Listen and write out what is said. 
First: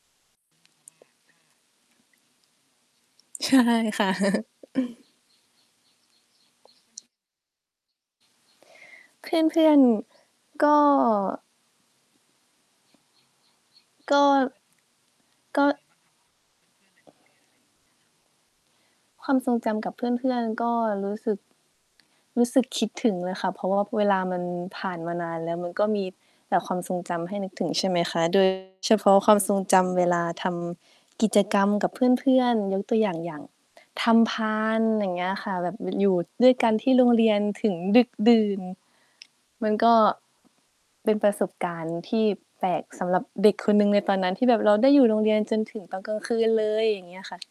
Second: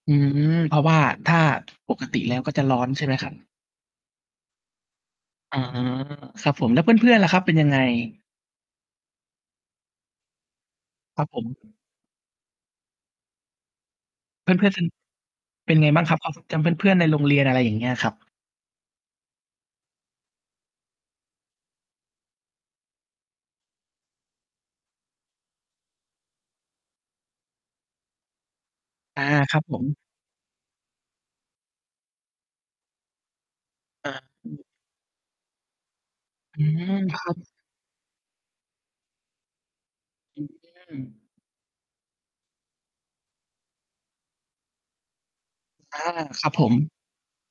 อืม เพราะว่าถ้าปกติแล้วก็จะร้อน ใช่ไหมครับ? ใช่ค่ะ อา ครับผม แล้วเพื่อน ๆ ล่ะครับ เป็นยังไง? เพื่อน ๆ ก็ ครับผม ก็ เพื่อน ๆ ส ก็ เป็นไงบ้างครับ? ความทรง จำเพื่อน ๆ ในโรงเรียน อะไรอย่างเงี้ยครับ ความทรงจำกับเพื่อน ๆ ก็รู้สึก รู้สึกคิดถึงเลยค่ะ เพราะว่าเวลามันผ่านมานานแล้ว มันก็มีแต่ความทรงจำให้นึกถึงใช่ไหมคะ โดย เฉพาะอา ความทรครังบผจม ำเวลาทำกิจกรรมกับเพื่อน ๆ ยกตัวอย่าง อย่างทอา ำพาน อย่างเงี้ยค่ะ แบบ ม อยู่ด้วยอืกันที่ม โรงคเรรัียบ นถึงดึกดื่น มันก็ อืเป็นอ ประสบการณ์ที่แปลกสำหรับเด็กคนหนึ่งในตอนนั้น ที่แบบเราได้อยู่โรงเรียนจนถึงตออนา กลางคืครนับเผลย ม อย่างเงี้ยค่ะ